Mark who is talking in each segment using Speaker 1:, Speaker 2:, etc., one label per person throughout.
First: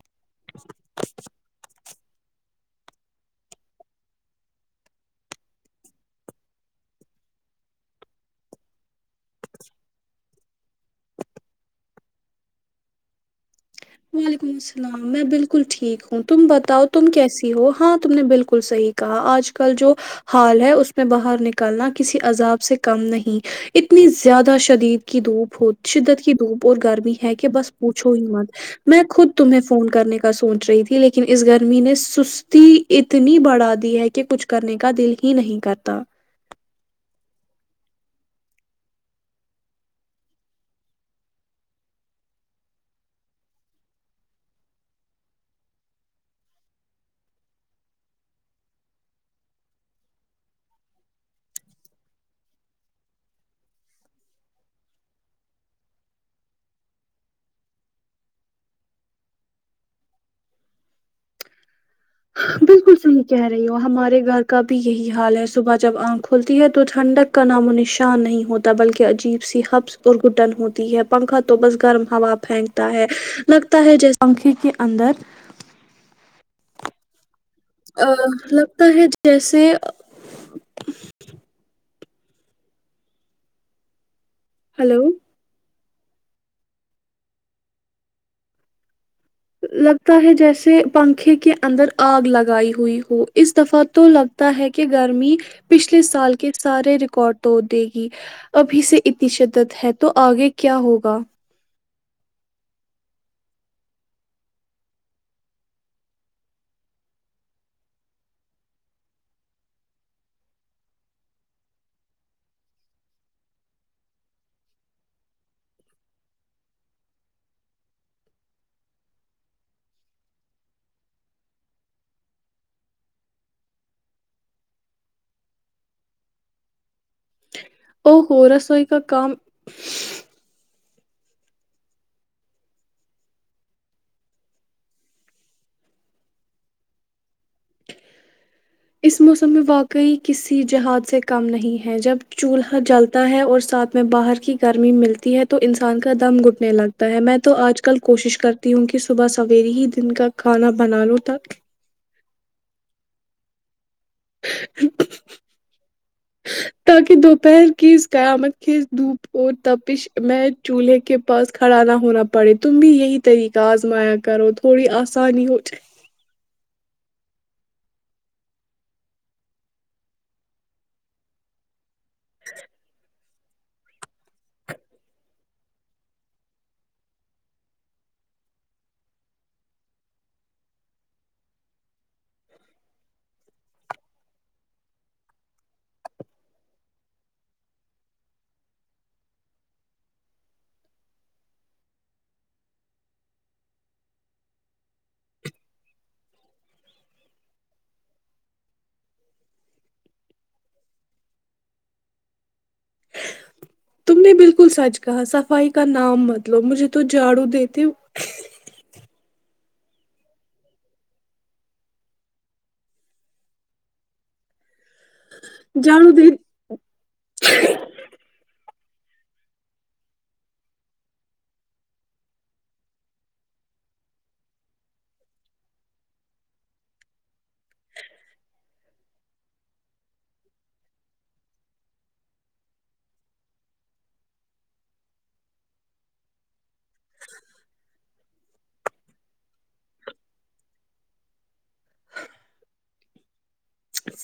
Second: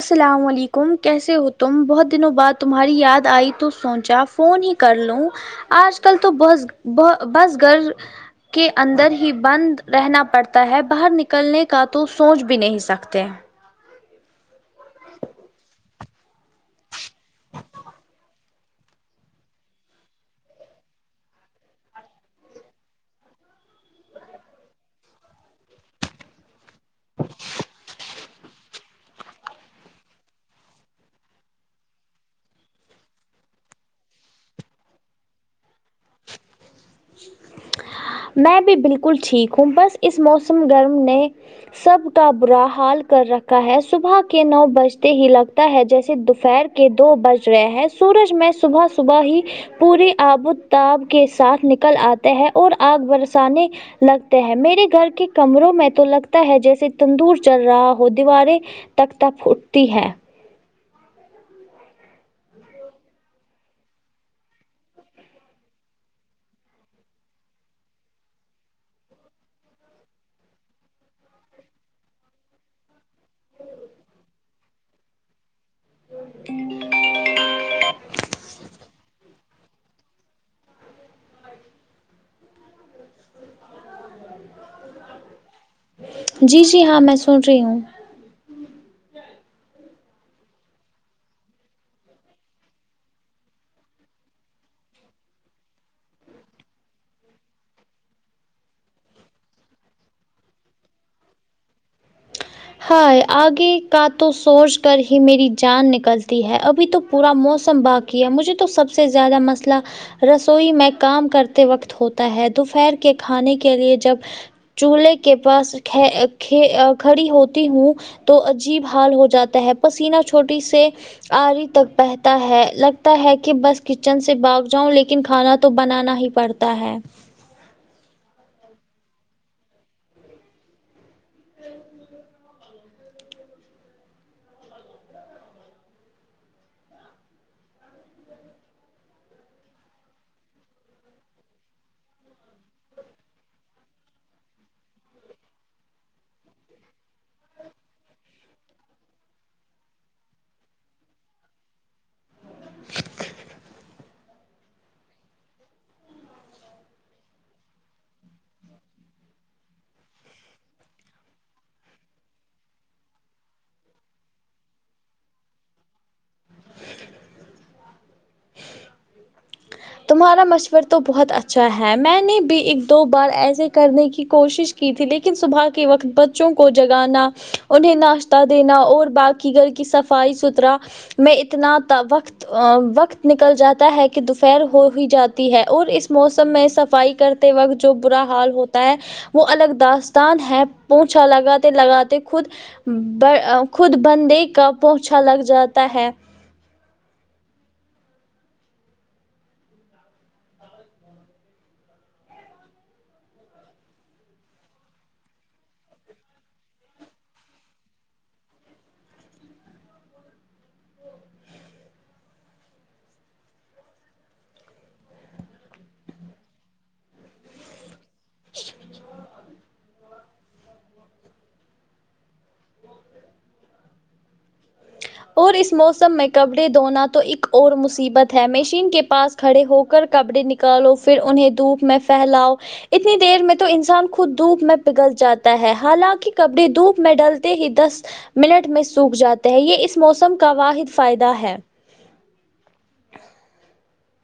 Speaker 1: السلام علیکم کیسے ہو تم بہت دنوں بعد تمہاری یاد آئی تو سوچا فون ہی کر لوں آج کل تو بس بس گھر کے اندر ہی بند رہنا پڑتا ہے باہر نکلنے کا تو سوچ بھی نہیں سکتے
Speaker 2: وعلیکم السلام میں بالکل ٹھیک ہوں تم بتاؤ تم کیسی ہو ہاں تم نے بالکل صحیح کہا آج کل جو حال ہے اس میں باہر نکالنا کسی عذاب سے کم نہیں اتنی زیادہ شدید کی دھوپ ہو شدت کی دھوپ اور گرمی ہے کہ بس پوچھو ہی مت میں خود تمہیں فون کرنے کا سوچ رہی تھی لیکن اس گرمی نے سس تی اتنی بڑھا دی ہے کہ کچھ کرنے کا دل ہی نہیں کرتا
Speaker 1: میں بھی بالکل ٹھیک ہوں بس اس موسم گرم نے سب کا برا حال کر رکھا ہے صبح کے نو بجتے ہی لگتا ہے جیسے دوپہر کے دو بج رہے ہیں سورج میں صبح صبح ہی پوری ابو تاب کے ساتھ نکل اتے ہے اور اگ برسانے لگتے ہیں میرے گھر کے کمروں میں تو لگتا ہے جیسے تندور چل رہا ہو دیواریں تکتب اٹھتی ہے [unintelligible]
Speaker 2: ہم کہہ رہی ہو ہمارے گھر کا بھی یہی حال ہے صبح جب انکھ کھلتی ہے تو ٹھنڈک کا نام و نشان نہیں ہوتا بلکہ عجیب سی ہبس اور گھٹن ہوتی ہے پنکھا تو بس گرم ہوا پنک تا ہے لگتا ہے جیسے پنکھے کے اندر
Speaker 1: [inaudible]
Speaker 2: ا لگتا ہے جیسے ہیلو
Speaker 1: جی جی ہاں میں سن رہی ہوں
Speaker 2: لگتا ہے جیسے پنکھے کے اندر اگ لگائی ہوئی ہو اس دفعہ تو لگ تا ہے کہ ہے کہ گرمی پچھلے سال کے سارے ریکارڈ توڑ دے گی ابھی سے اتنی شدت ہے تو اگے کیا ہوگا
Speaker 1: ہائے اگے کا تو سوچ کر ہی میری جان نکلتی ہے ابھی تو پورا موسم با باقی ہے مجھے تو سب سے زیادہ مسئلہ رسوئی میں کام کرتے وقت ہوتا ہے دوپہر کے کھانے کے لیے جب چولہے کے پاس کھ کھ کھڑی ہوتی ہو تہوں تو عجیب حال ہو جاتا ہے پسینہ چھوٹی سے اری تک بہتا ہے لگتا ہے کہ بس کچن سے بھاگ جاؤں لیکن کھانا تو بنانا ہی پڑتا تا ہے
Speaker 2: او ہو رسوئی کا کام
Speaker 1: [unintelligible]
Speaker 2: اس موسم میں واقعی کسی جہاد سے کم نہیں ہے جب چولہا جل تا ہے اور ساتھ میں باہر کی گرمی ملتی ہے تو انسان کا دم گھٹنے لگتا وتا ہے میں تو اج کل کوشش کرتی ہوں کہ صبح سویرے ہی دن کا کھانا بنا لو تک تاکہ دوپہر کی اس قیامت کی دھوپ اور تپش میں چولہے کے پاس کھڑا نہ ہونا پڑے تم بھی یہی طریقہ آزمایا کرو تھوڑی آسانی ہو جائے
Speaker 1: تمہارا مشور تو بہت اچھا ہے میں نے بھی ایک دو بار ایسے کرنے کی کوشش کی تھی لیکن صبح کے وقت بچوں کو جگانا انہیں ناشتہ دینا اور باقی گھر کی صفائی ستھرا میں اتنا تا وقت وقت نکل جاتا ہے کہ دو پہر ہو ہی جاتی ہے اور اس موسم میں صفائی کرتے وقت جو برا حال ہوتا ہے وہ الگ داستان ہے پوچھا لگاتے لگاتے خود بر خود بندے کا پونچا لگ جاتا ہے
Speaker 2: تم نے بالکل سچ کہا صفائی کا نام مت لو مجھے تو جھاڑو دیتے جان دید
Speaker 1: [inaudible] اور اس موسم میں کپڑے دھونا تو ایک اور مصیبت ہے مشین کے پاس کھڑے ہو کر کپڑے نکالو پھر انہیں دھوپ میں فھیلاؤ اتنی دیر میں تو انسان خود دھوپ میں پگل جاتا ہے حالاکہ کپڑے دھوپ میں ڈلتے ہی دس منٹ میں سوکھ جاتے ہیں یہ اس موسم کا واحد فائدہ ہے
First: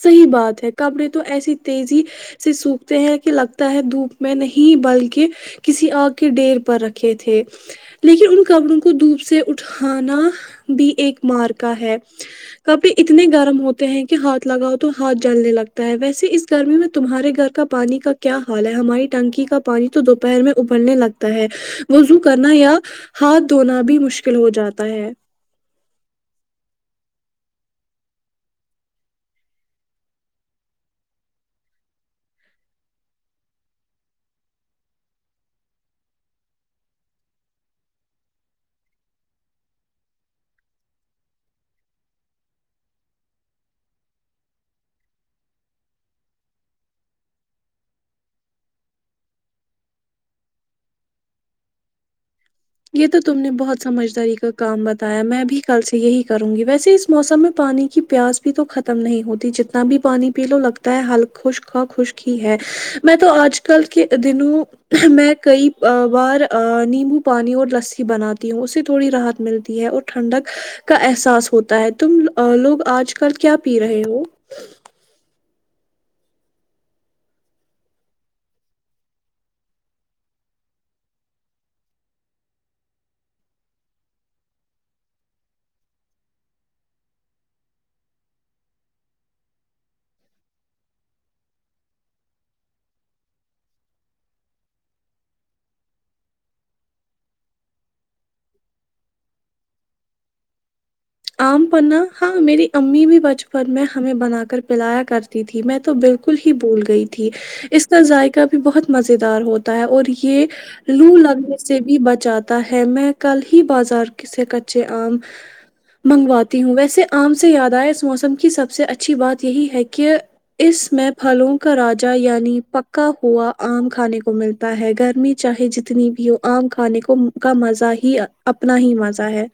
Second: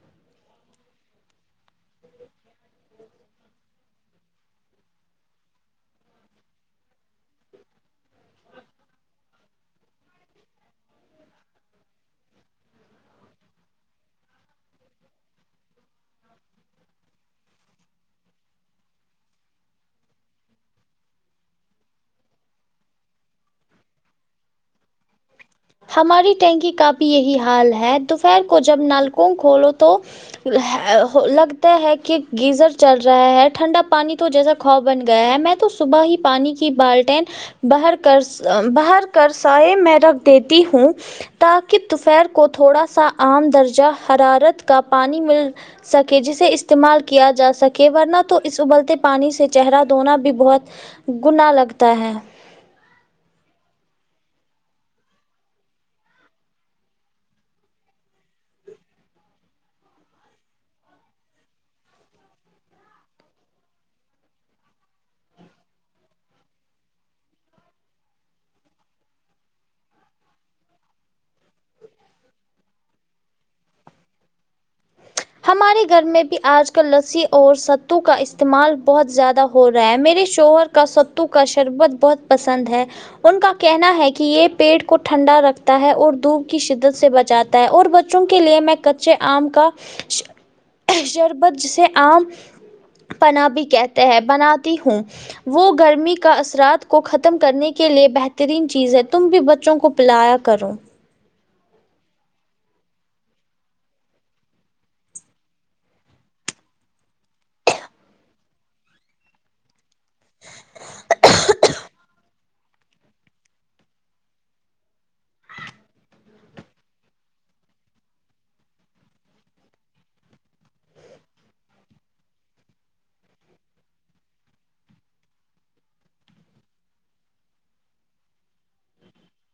Speaker 2: صحیح بات ہے کپڑے تو ایسی تیزی سے سوکھتے ہیں کہ لگتا ہے دھوپ میں نہیں بلکہ کسی آ گ کے ڈہیر پر رکھے تھے لیکن ان کپڑوں کو دھوپ سے اٹھانا بھی ایک مارکا ہے کبھی اتنے گرم ہوتے ہیں کہ ہاتھ ہاتھ لگاؤ تو ہاتھ جلنے لگتا ہے ویسے اس گرمی میں تمہارے گھر کا پانی کا کیا حال ہے ہماری ٹینکی کا پانی تو دوپہر میں ابلنے لگتا ہے وضو کرنا یا ہاتھ دھونا بھی مشکل ہو جاتا ہے
Speaker 1: ہماری ٹینکی کا بھی یہی حال ہے دوپہر کو جب نل کو کھولو تو لگتا ہے کہ گیزر چل رہا ہے ٹھنڈا پانی تو جیسا خوا بن گیا ہے میں تو صبح ہی پانی کی بالٹیں باہر کر س باہر کر سائے میں رکھ دیتی ہوں تاکہ توفیر کو تھوڑا سا عام درجہ حرارت کا پانی مل سکے جسے استعمال کیا جا سکے ورنہ تو اس ابلتے پانی سے چہرہ دھونا بھی بہت گناہ لگتا ہے
Speaker 2: یہ تو تم نے بہت سمجھداری کا کام بتایا میں بھی کل سے یہی کرونگی ویسے اس موسم میں پانی کی پیاس بھی تو ختم نہیں ہوتی جتنا بھی پانی پی لو لگتا ہے حلق خشک کا خشک ہی ہے میں تو آج کل کے دنوں میں کئی بار نیمبو پانی اور لسسی بناتی ہوں اس سے تھوڑی راحت ملتی ہے اور ٹھنڈک کا احساس ہوتا ہے تم لوگ آج کل کیا پی رہے ہو
Speaker 1: ہمارے گھر میں بھی آج کل لسسی اور ستو کا استعمال بہت زیادہ ہو رہا ہے میرے شوہر کا ستو کا شربت بہت پسند ہے ان کا کہنا ہے کہ یہ پیٹ کو ٹھنڈا رکھتا ہے اور دھوپ کی شدت سے بچاتا میں اور بچوں کے لیے میں کچے آم کا ش شربت جیسے آم پناہ بھی کہتے ہیں بناتی ہوں وہ گرمی کا اثرات کو ختم کرنے کے لئے بہترین چیز ہے تم بھی بچوں کو پیلایا کرو
Speaker 2: آم پناہ ہاں میری امی بھی بچپن میں ہمیں بنا کر پیلایا کرتی تھی میں تو بالکل ہی بھول گئی تھی اس کا ذائقہ بھی بہت مزیدار ہوتا ہے اور یہ لو لگنے سے بھی بچاتا ہے میں کل ہی بازار سے کچے آم منگواتی ہوں ویسے آم سے یاد آیا اس موسم کی سب سے اچھی بات یہی ہے کہ اس میں پھلوں کا راجا یعنی پکا ہوا آم کھانے کو ملتا ہوتا ہے گرمی چاہے جتنی بھی ہو آم کھانے کو منہ کا مزہ ہی اپنا ہی مزہ ہے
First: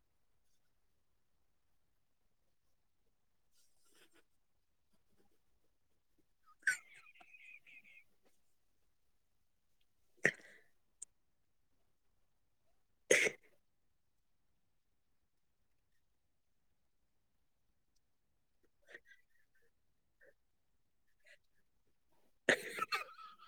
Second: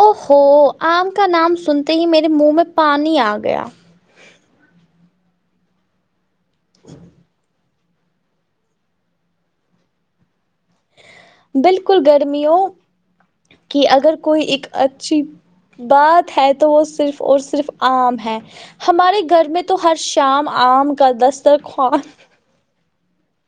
Speaker 1: او ہو آم کا نام سنتے ہی میرے منہ میں پانی آ گیا بالکل گرمیوں
Speaker 2: [inaudible]
Speaker 1: کہ اگر کوئی ایک اچھی بات ہے تو وہ صرف اور صرف آم ہے ہمارے گھر میں تو ہر شام آم کا دسترخوان
Speaker 2: [inaudible]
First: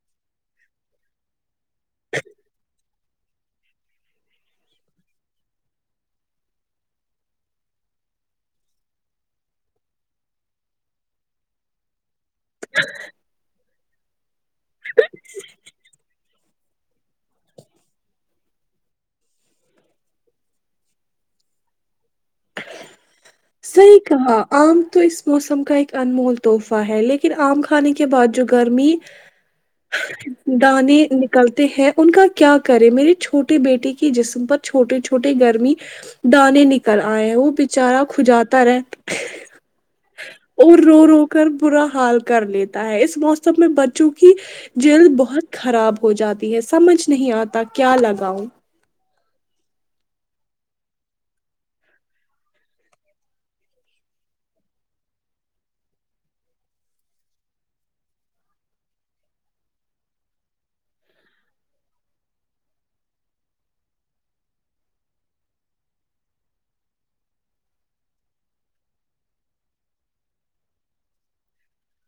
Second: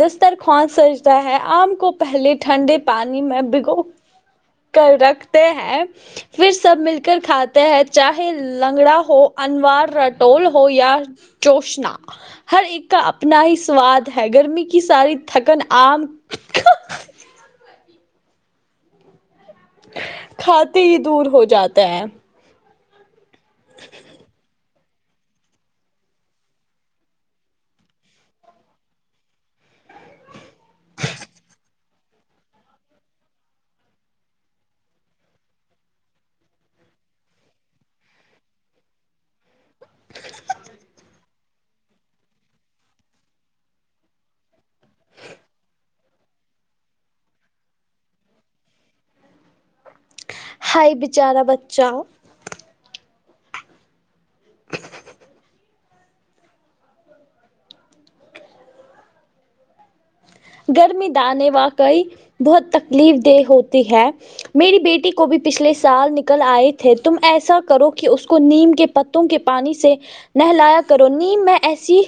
Speaker 1: دستر خوان سجتا ہے آم کو پہلے ٹھنڈے پانی میں بھگو کر رکھتے ہیں پھر سب مل کر کھاتے ہیں چاہے لنگڑا ہو انوار رٹول ہو یا چوشنا ہر ایک کا اپنا ہی سواد ہے گرمی کی ساری تھکن آم کھاتے ہی دور ہو جاتا ہیں
Speaker 2: صحیح کہاں آم تو اس موسم کا ایک انمول تحفہ ہے لیکن آم کھانے کے بعد جو گرمی دانے نکلتے ہیں ان کا کیا کریں میری چھوٹی بیٹی کی جسم پر چھوٹے چھوٹے گرمی دانے نکل آئیں وہ بےچارا کھوجاتارہتا ہہ اور رو رو کر برا حال کر لیتا ہے اس موسم میں بچوں کی جلد بہت خراب ہو جاتی ہے سمجھ نہیں آتا کیا لگاؤ
Speaker 1: ہائی بیچارا بچہ گرمی دانے واقعی بہت تکلیف دہ ہوتی ہے میری بیٹی کو بھی پچھلے سال نکل آئے تھے تم ایسا کرو کہ اس کو نیم کے پت کے پانی سے نہلایا کرو نیم میں ایسی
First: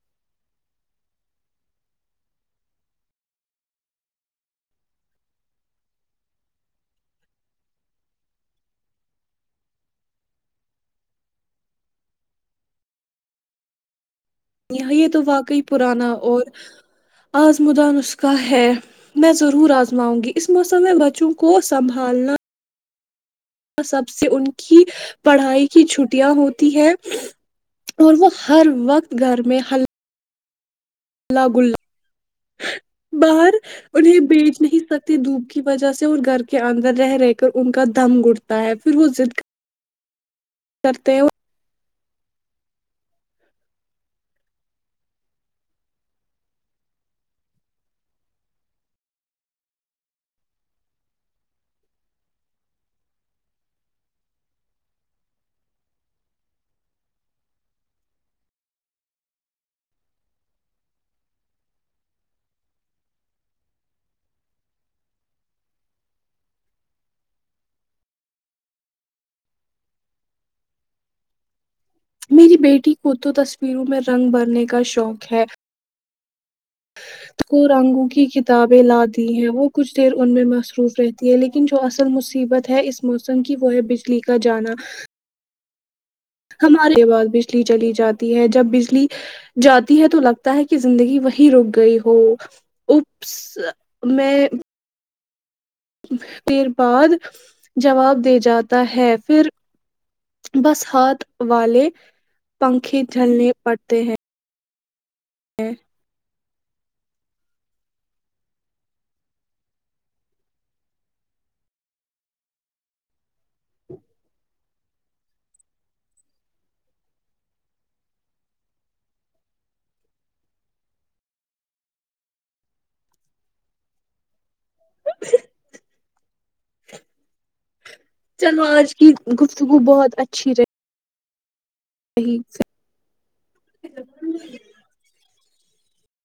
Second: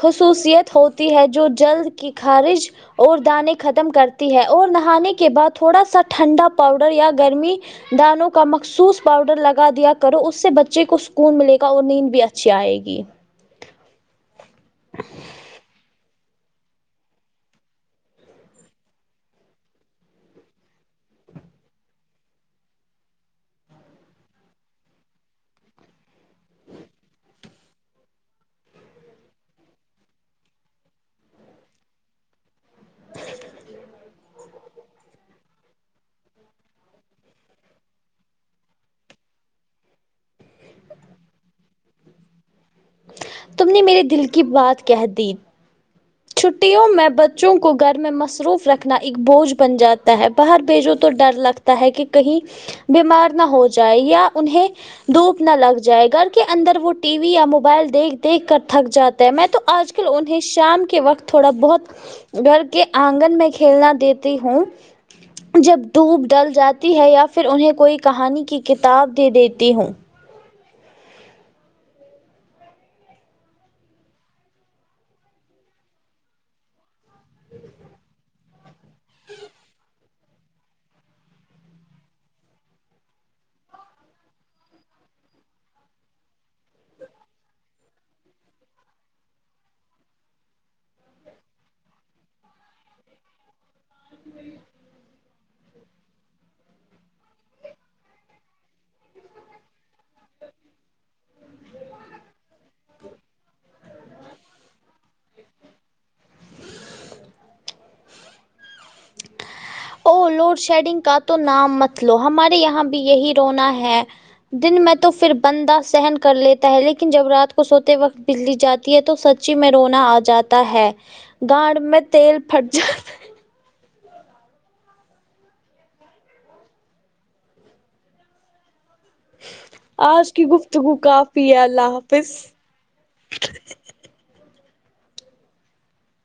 Speaker 1: خصوصیت ہوتی ہے جو جلد کی خارج اور دانے ختم کرتی ہے اور نہانے کے بعد تھوڑا سا ٹھنڈا پاؤڈر یا گرمی دانوں کا مخصوص پاؤڈر لگا دیا کرو اس سے بچے کو سکون ملے گا اور نیند بھی اچھی آئے گی
Speaker 2: یہ یہ تو واقعی پرانا اور آزمدان نسکا ہے میں ضرور آزماؤں گی اس موسم میں بچوں کو سنبھالنا اور سب سے ان کی پڑھائی کی چھٹیاں ہوتی ہے اور وہ ہر وقت گھر میں ہ اللہ گل باہر انہیں بیچ نہیں سکتے دھوپ کی وجہ سے اور گھر کے اندر رہ رہ کر ان کا دم گڑتا تا ہے پھر وہ ضد کرتے ہو
Speaker 1: تم نے میرے دل کی بات کہہ دی چھٹیوں میں بچوں کو گر میں مصروف رکھنا ایک بوجھ بن جاتا ہے باہر بیجو تو ڈر لگتا ہے کہ کہیں بیمار نہ ہو جائے یا انہیں دوپ نہ لگ جائے گر کے اندر وہ ٹی وی یا موبائل دیکھ دیکھ کر تھک جاتے ہے میں تو آج انہیں شام کے وقت تھوڑا بہت گھر کے آنگن میں کھیلنا دیتی ہوں جب دوپ ڈل جاتی ہے یا پھر انہیں کوئی کہانی کی کتاب دے دیتی ہوں
Speaker 2: میری بیٹی کو تو تصویروں میں رنگ بھرنے کا شوق ہے کو رنگوں کی کتابیں لاتی ہیں وہ کچھ پھر ان میں مصروف رہتی ہے لیکن جو اصل مصیبت ہے اس موسم کی وہ ہے بجلی کا جانا ہمارے پاس بجلی چلی جاتی ہے جب بجلی جاتی ہے تو لگتا ہے کہ زندگی وہی رک گئی ہو اپس میں پیر بعد جواب دے جاتا ہے فر بس ہاتھ والے پنکھے ڈھالنے پڑتے ہیں ہوں
Speaker 1: او لوڈ شیڈنگ کا تو نام مت لو ہمارے یہاں بھی یہی رونا ہے دن میں تو فر بندہ سہن کر لیتا ہے لیکن جب رات کو سوتے وقت بلی جاتی تو سچی میں رونا آ جاتا ہے گانڈ میں تیل پھٹ جاتا
Speaker 2: چلو آج کی گ گفتگو بہت اچھی رہی
Speaker 1: پی یا اللہ ہو
Speaker 2: صحی